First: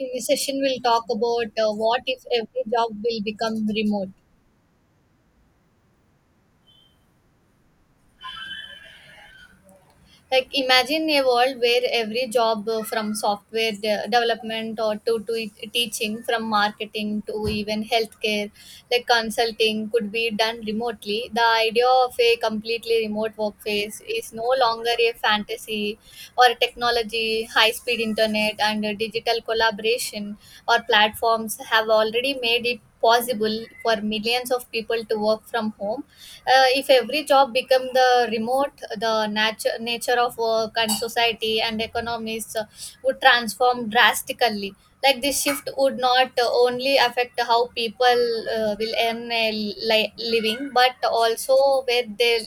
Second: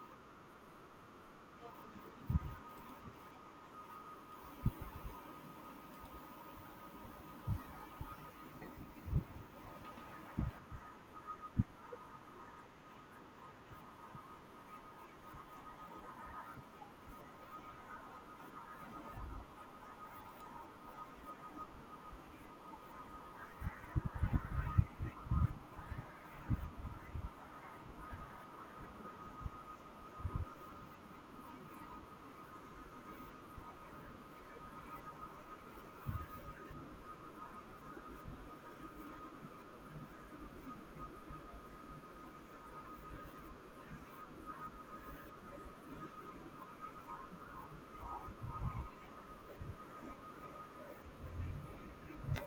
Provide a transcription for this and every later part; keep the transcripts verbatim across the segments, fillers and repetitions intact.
In this session, we'll talk about uh, what if every job will become remote. Like imagine a world where every job uh, from software de- development or to, to e- teaching, from marketing to even healthcare, like consulting, could be done remotely. The idea of a completely remote workplace is no longer a fantasy or technology. High speed internet and uh, digital collaboration or platforms have already made it possible for millions of people to work from home. Uh, if every job become the remote, the nature nature of work and society and economies uh, would transform drastically. Like this shift would not uh, only affect how people uh, will earn a li- living, but also where they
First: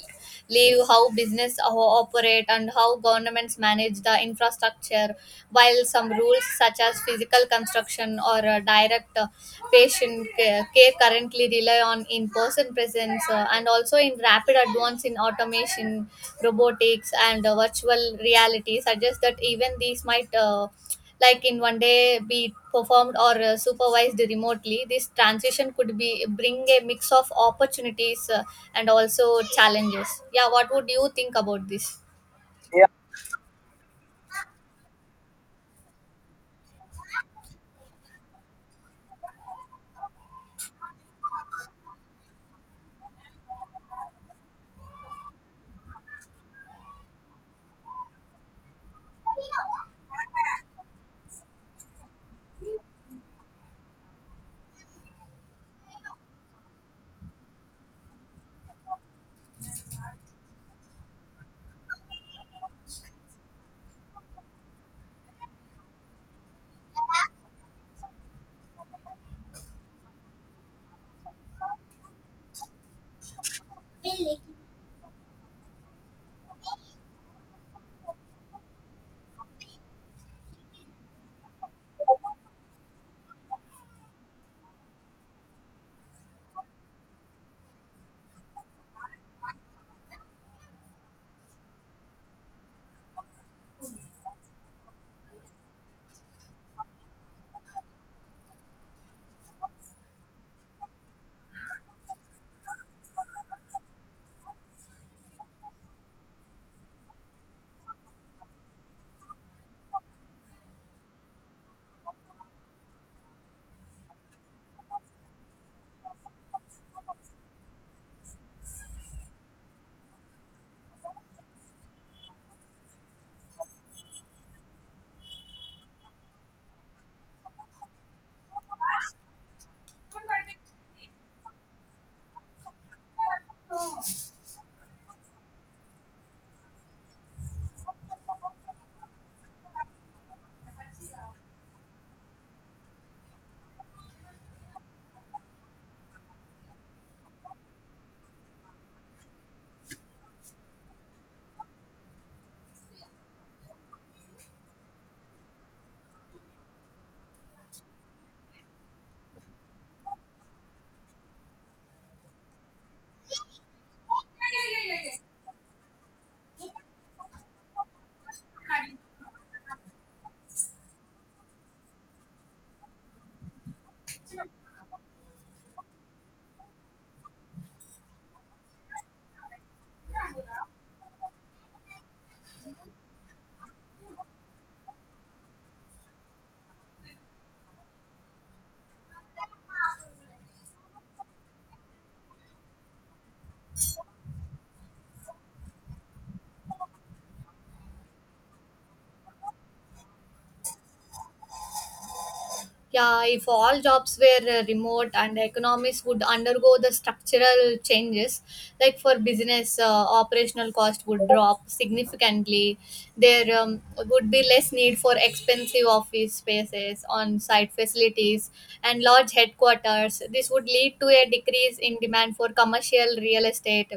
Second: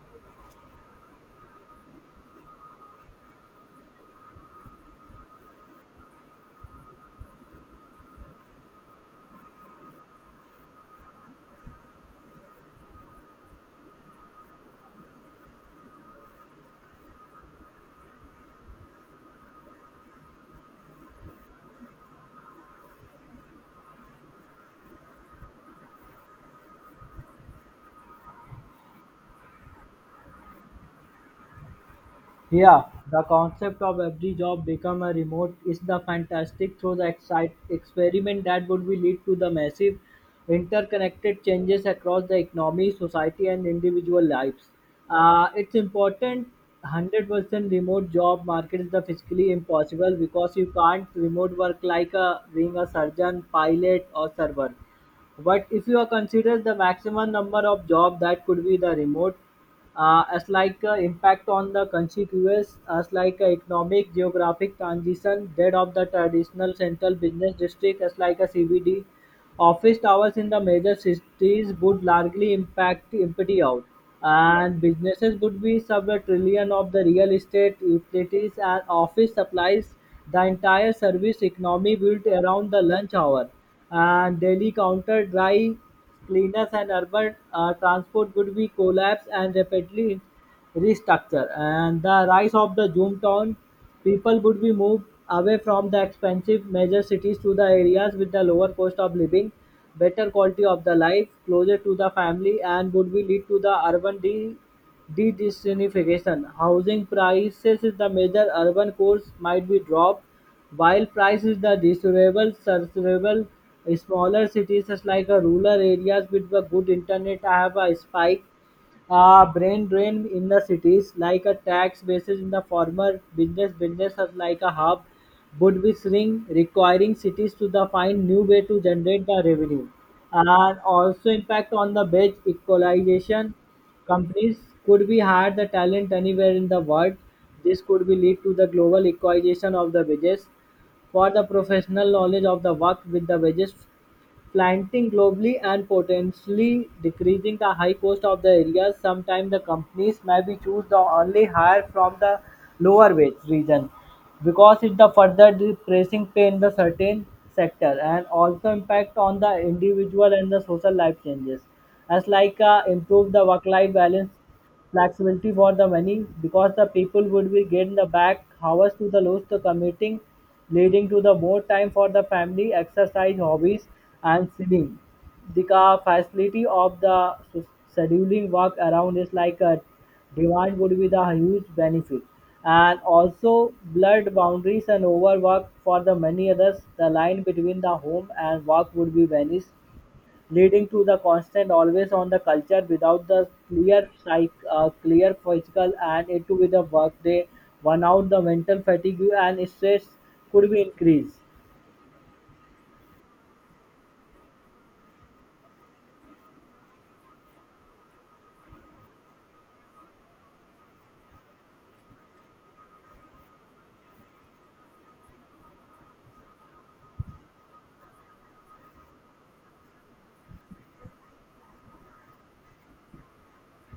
live, how business o- operate, and how governments manage the infrastructure. While some rules, such as physical construction or uh, direct uh, patient ca- care, currently rely on in-person presence, uh, and also in rapid advance in automation, robotics, and uh, virtual reality suggests that even these might, uh, like in one day, be performed or uh, supervised remotely. This transition could be bring a mix of opportunities uh, and also challenges. Yeah, what would you think about this? Yeah, the concept of every job become a remote is the fantastic through the excite experiment that would be lead to the massive interconnected changes across the economy, society and individual lives. Uh, it's important one hundred percent remote job market is the physically impossible because you can't remote work like a, being a surgeon, pilot or server. But if you are consider the maximum number of job that could be the remote, uh, as like uh, impact on the conspicuous as like uh, economic geographic transition that of the traditional central business district as like a cbd office towers in the major cities would largely impact empty out, and businesses would be sub a trillion of the real estate utilities and office supplies. The entire service economy built around the lunch hour and daily counter dry cleaners and urban uh, transport would be collapsed and rapidly restructured. And the rise of the Zoom town, people would be moved away from the expensive major cities to the areas with the lower cost of living, better quality of the life, closer to the family, and would be lead to the urban de- de-disunification. Housing prices is the major urban cores might be dropped while price is the desirable, serviceable smaller cities such like uh, rural areas with a good internet have a spike. Uh, brain drain in the cities like a tax basis in the former business business are like a hub would be shrink requiring cities to the find new way to generate the revenue, and also impact on the wage equalization. Companies could be hire the talent anywhere in the world. This could be lead to the global equalization of the wages for the professional knowledge of the work with the wages planting globally and potentially decreasing the high cost of the areas. Sometimes the companies may be choose the only hire from the lower wage region because it the further depressing pain the certain sector, and also impact on the individual and the social life changes as like uh, improve the work life balance flexibility for the many because the people would be getting the back hours to the loss to commuting, leading to the more time for the family exercise hobbies and singing the ca- facility of the s- scheduling work around is like a demand would be the huge benefit. And also blurred boundaries and overwork for the many others, the line between the home and work would be vanished, leading to the constant always on the culture without the clear psych, uh, clear physical and it to be the work day, burnout, the mental fatigue and stress could be increased. Yeah, if all jobs were uh, remote, and economies would undergo the structural changes, like for business, uh, operational cost would drop significantly. There um, would be less need for expensive office spaces, on site facilities, and large headquarters. This would lead to a decrease in demand for commercial real estate,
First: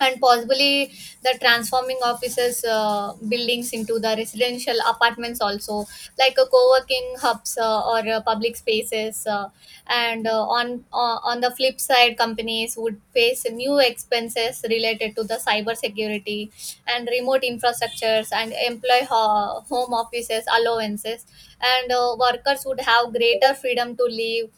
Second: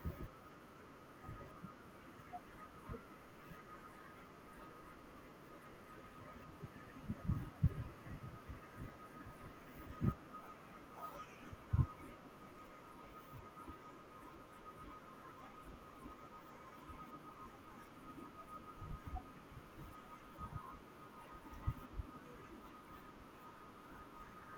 and possibly the transforming offices uh, buildings into the residential apartments, also like a co-working hubs uh, or uh, public spaces, uh, and uh, on uh, on the flip side, companies would face new expenses related to the cyber security and remote infrastructures and employee ho- home offices allowances. And uh, workers would have greater freedom to live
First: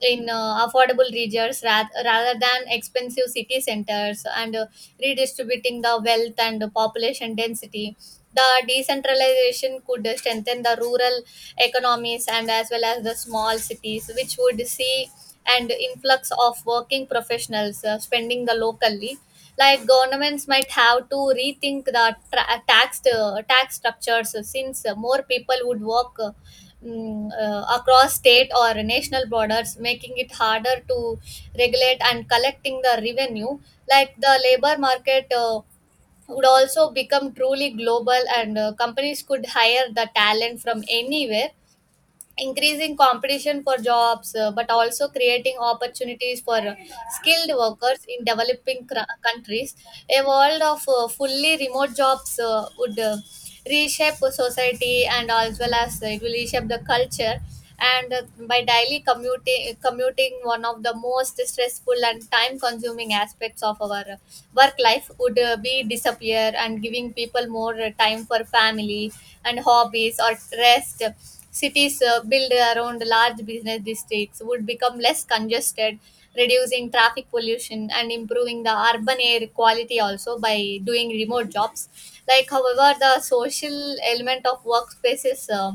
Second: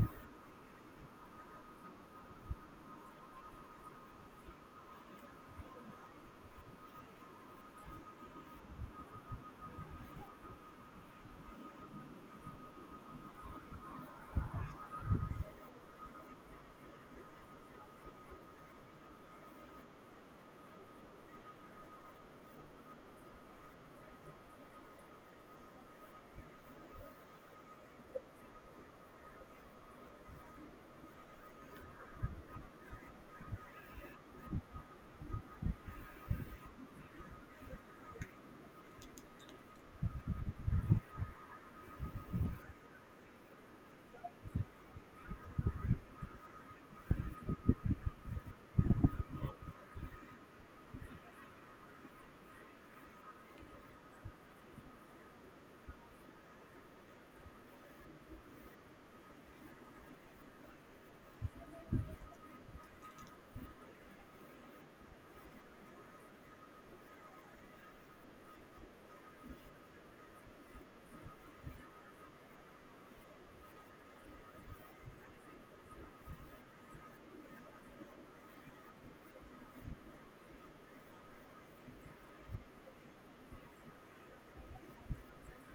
in uh, affordable regions, rath- rather than expensive city centers, and uh, redistributing the wealth and the population density. The decentralization could strengthen the rural economies, and as well as the small cities, which would see an influx of working professionals uh, spending the locally. Like governments might have to rethink the tra- tax uh, tax structures, uh, since uh, more people would work uh, mm, uh, across state or national borders, making it harder to regulate and collecting the revenue. Like the labor market uh, would also become truly global, and uh, companies could hire the talent from anywhere, increasing competition for jobs, uh, but also creating opportunities for uh, skilled workers in developing cr- countries. A world of uh, fully remote jobs uh, would uh, reshape society, and as well as uh, it will reshape the culture. And uh, by daily commuting commuting one of the most stressful and time consuming aspects of our uh, work life, would uh, be disappear and giving people more uh, time for family and hobbies or rest. Cities uh, built around large business districts would become less congested, reducing traffic pollution and improving the urban air quality, also by doing remote jobs. Like however, the social element of workspaces, uh,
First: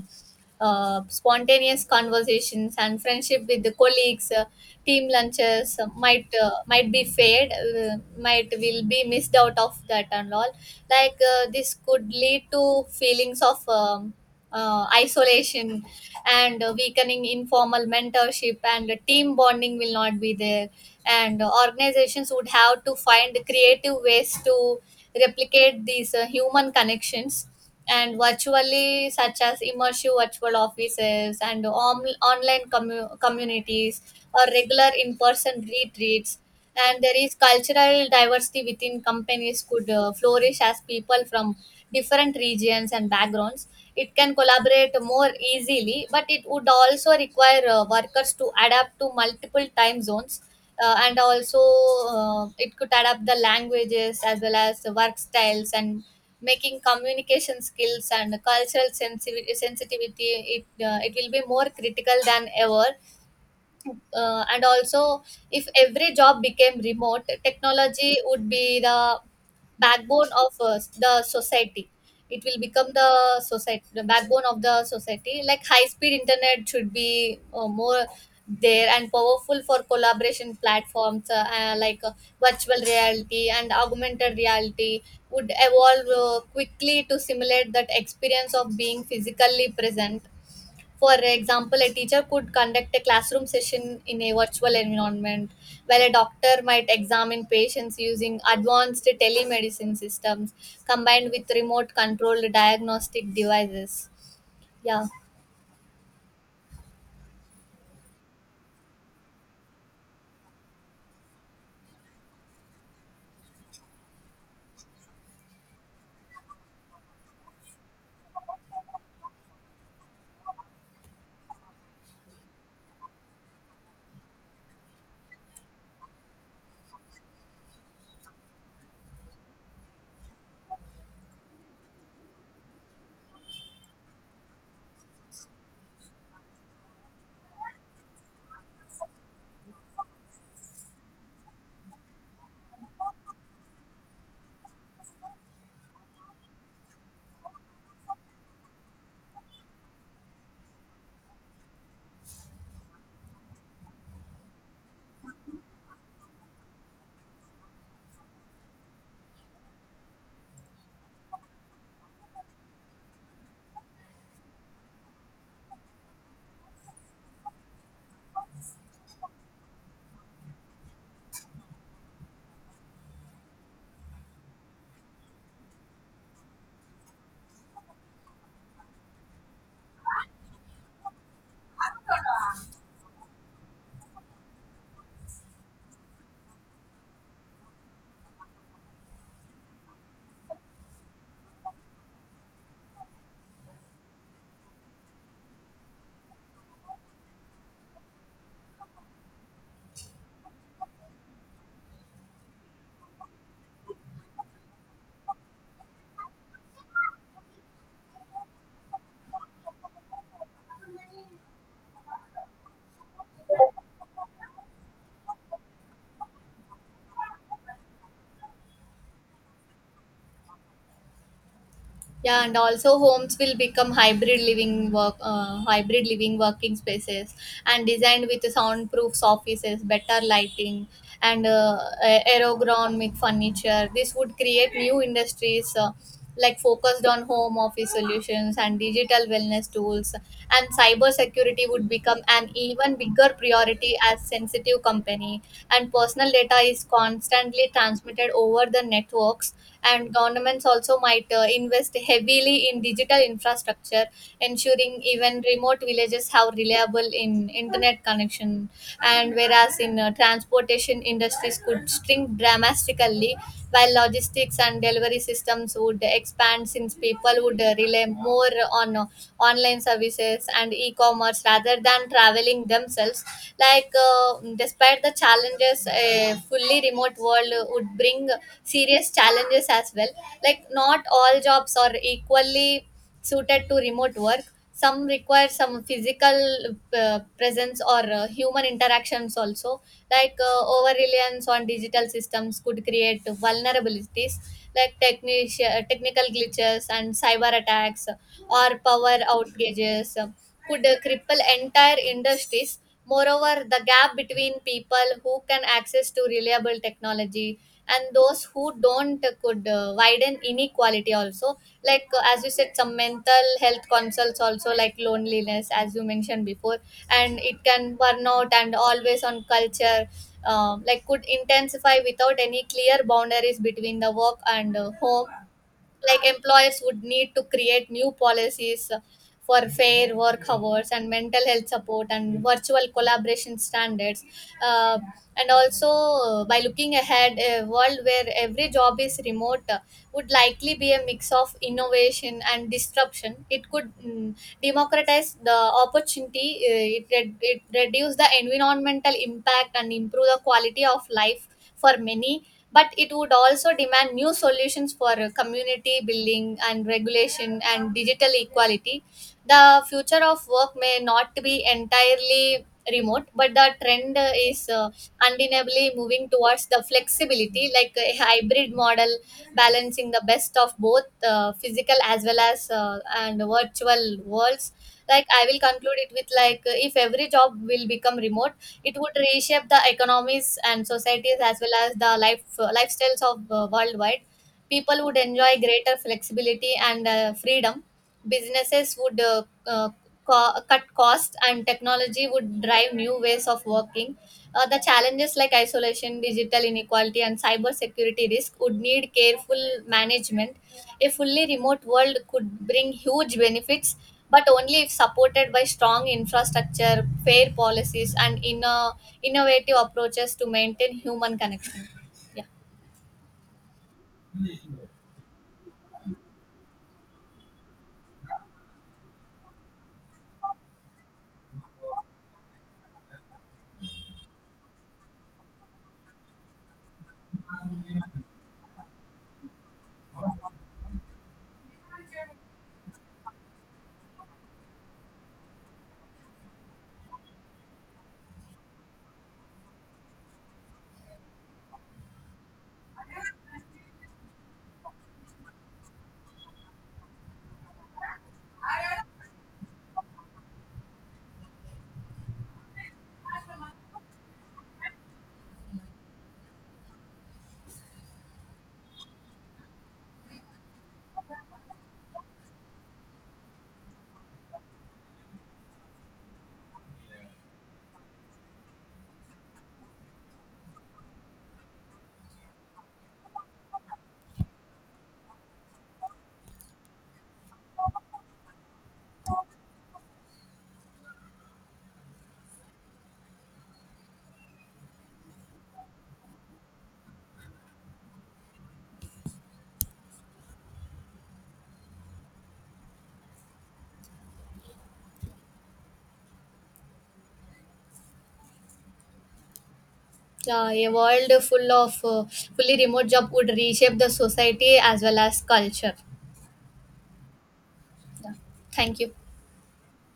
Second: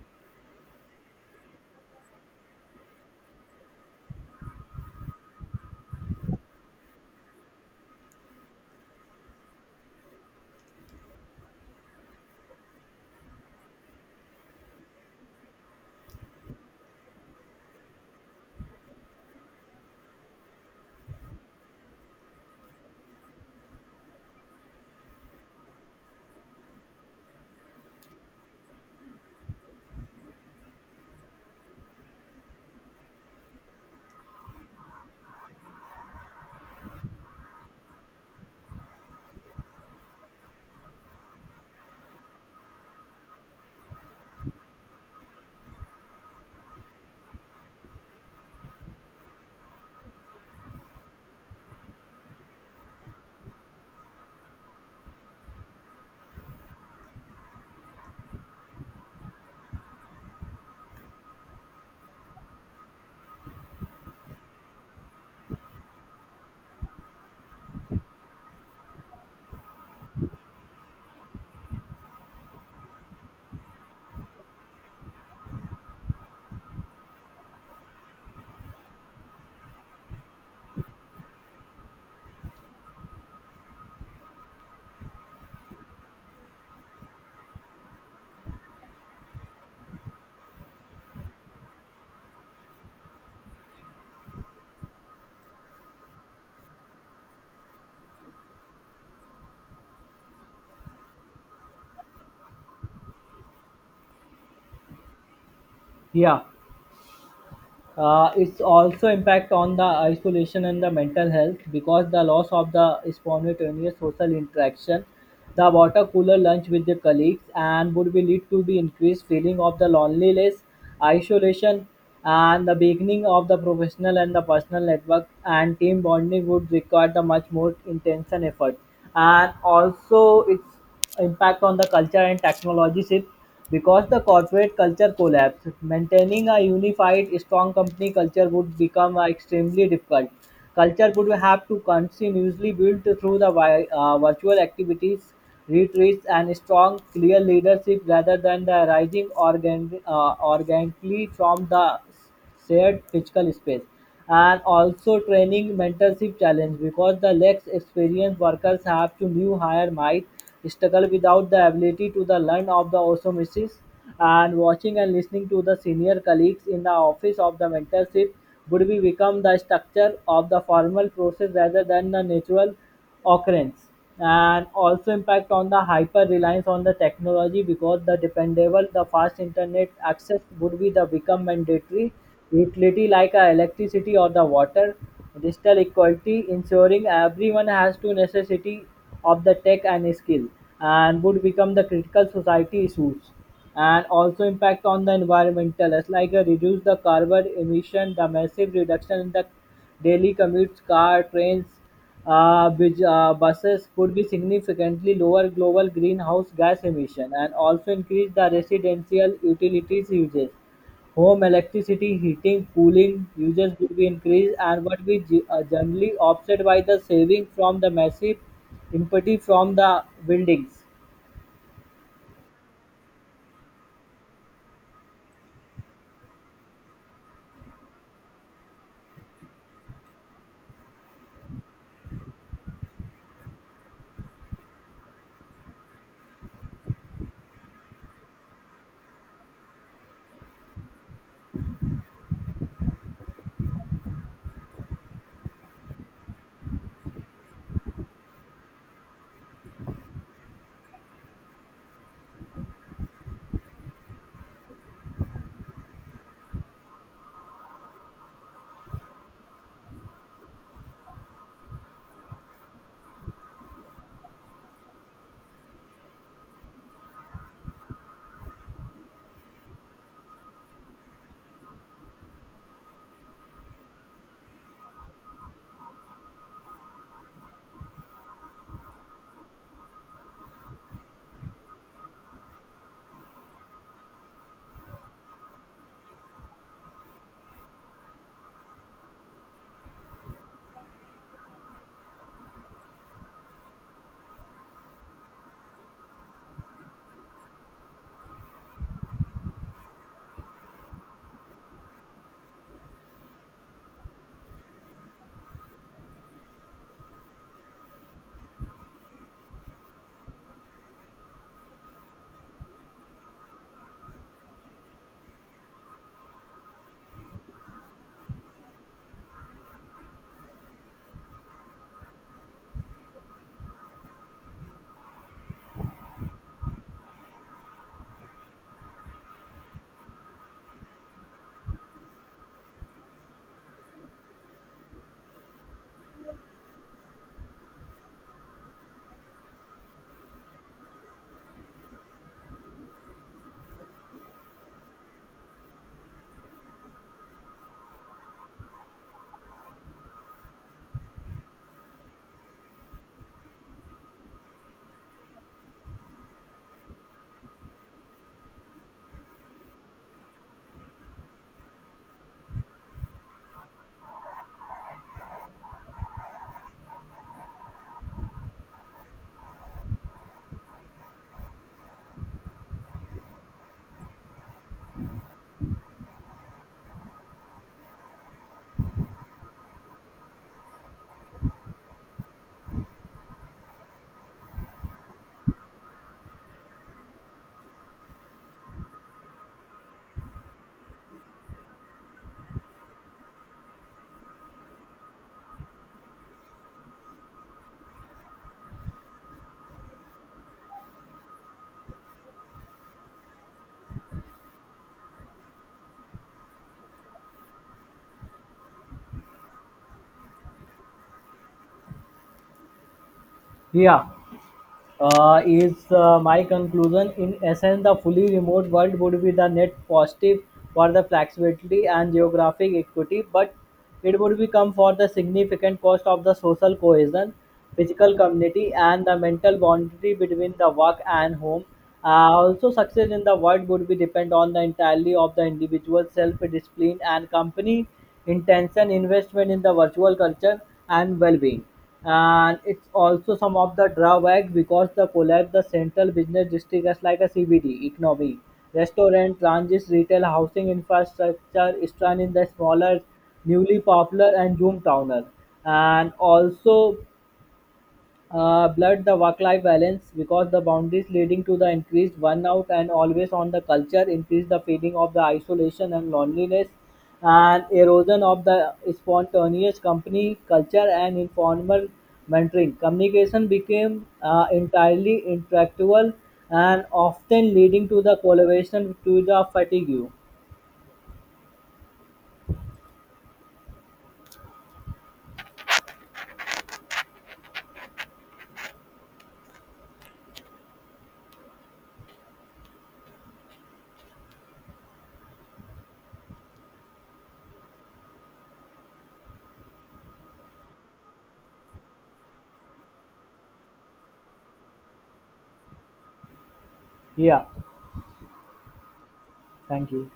uh, spontaneous conversations and friendship with the colleagues, uh, team lunches, uh, might uh, might be fade, uh, might will be missed out of that and all. Like uh, this could lead to feelings of um, uh, isolation and uh, weakening informal mentorship, and uh, team bonding will not be there. And uh, organizations would have to find creative ways to replicate these uh, human connections and virtually, such as immersive virtual offices and om- online commu- communities or regular in-person retreats. And there is cultural diversity within companies could uh, flourish as people from different regions and backgrounds, it can collaborate more easily, but it would also require uh, workers to adapt to multiple time zones, uh, and also uh, it could adapt the languages as well as the work styles, and making communication skills and cultural sensitivity, sensitivity it, uh, it will be more critical than ever. Uh, and also, if every job became remote, technology would be the backbone of uh, the society. It will become the society, the backbone of the society. Like high speed internet should be uh, more there, and powerful for collaboration platforms, uh, uh, like uh, virtual reality and augmented reality would evolve uh, quickly to simulate that experience of being physically present. For example, a teacher could conduct a classroom session in a virtual environment, while a doctor might examine patients using advanced telemedicine systems combined with remote controlled diagnostic devices. Yeah. Yeah. Uh, it's also impact on the isolation and the mental health because the loss of the spontaneous social interaction, the water cooler lunch with the colleagues, and would be lead to the increased feeling of the loneliness, isolation, and the beginning of the professional and the personal network and team bonding would require the much more intense and effort. And also, it's impact on the culture and technology shift because the corporate culture collapsed. Maintaining a unified, strong company culture would become uh, extremely difficult. Culture would have to continuously build through the vi- uh, virtual activities, retreats, and strong, clear leadership rather than the rising organ- uh, organically from the shared physical space, and also training mentorship challenge because the less experienced workers have to new hire might struggle without the ability to the learn of the osmosis and watching and listening to the senior colleagues in the office of the mentorship would be become the structure of the formal process rather than the natural occurrence, and also impact on the hyper reliance on the technology because the dependable the fast internet access would be the become mandatory utility like uh, electricity or the water. Digital equality ensuring everyone has to necessity of the tech and skill and would become the critical society issues, and also impact on the environmental as like uh, reduce the carbon emission the massive reduction in the daily commutes car trains uh, which uh, buses could be significantly lower global greenhouse gas emission and also increase the residential utilities uses. Home electricity, heating, cooling uses will be increased and what we ge- uh, generally offset by the saving from the massive impetus from the buildings. Yeah, and also homes will become hybrid living work, uh, hybrid living working spaces, and designed with soundproof offices, better lighting, and uh, aerogronomic furniture. This would create new industries. Uh, like focused on home office solutions and digital wellness tools. And cyber security would become an even bigger priority as sensitive company and personal data is constantly transmitted over the networks. And governments also might uh, invest heavily in digital infrastructure, ensuring even remote villages have reliable in internet connection. And whereas whereas in uh, transportation, industries could shrink dramatically, while logistics and delivery systems would expand, since people would uh, rely more on uh, online services and e-commerce rather than traveling themselves. Like uh, despite the challenges, a fully remote world would bring serious challenges as well. Like not all jobs are equally suited to remote work. Some require some physical uh, presence or uh, human interactions. Also, like uh, over reliance on digital systems could create vulnerabilities, like technic- uh, technical glitches and cyber attacks or power outages uh, could uh, cripple entire industries. Moreover, the gap between people who can access to reliable technology and those who don't uh, could uh, widen inequality. Also, like uh, as you said, some mental health consults also, like loneliness as you mentioned before, and it can burn out and always on culture, um like could intensify without any clear boundaries between the work and uh, home. Like employers would need to create new policies for fair work hours and mental health support and virtual collaboration standards. Uh, and also, uh, by looking ahead, a world where every job is remote uh, would likely be a mix of innovation and disruption. It could, mm, democratize the opportunity. Uh, it, re- it reduce the environmental impact and improve the quality of life for many, but it would also demand new solutions for uh, community building and regulation and digital equality. The future of work may not be entirely remote, but the trend uh, is uh, undeniably moving towards the flexibility, like a hybrid model, balancing the best of both uh, physical, as well as uh, and virtual worlds. Like I will conclude it with, like uh, if every job will become remote, it would reshape the economies and societies, as well as the life uh, lifestyles of uh, worldwide. People would enjoy greater flexibility and uh, freedom. Businesses would uh, uh, co- cut costs, and technology would drive new ways of working. Uh, the challenges like isolation, digital inequality, and cyber security risk would need careful management. A fully remote world could bring huge benefits, but only if supported by strong infrastructure, fair policies, and inno- innovative approaches to maintain human connection. Yeah. Yeah. uh, is uh, My conclusion. In essence, the fully remote world would be the net positive for the flexibility and geographic equity, but it would become for the significant cost of the social cohesion, physical community, and the mental boundary between the work and home. Uh, also, success in the world would be depend on the entirely of the individual self-discipline and company intention investment in the virtual culture and well-being, and it's also some of the drawback because the collapse the central business district is like a C B D economy. Restaurant, transit, retail, housing infrastructure strand in the smaller, newly popular and zoom towner. And also uh, blurred the work-life balance because the boundaries leading to the increased burnout and always on the culture increase the feeling of the isolation and loneliness and erosion of the spontaneous company culture and informal mentoring communication became uh, entirely intractable and often leading to the collaboration to the fatigue. Uh, a world full of uh, fully remote job would reshape the society as well as culture. Yeah, Yeah. Thank you. thank you.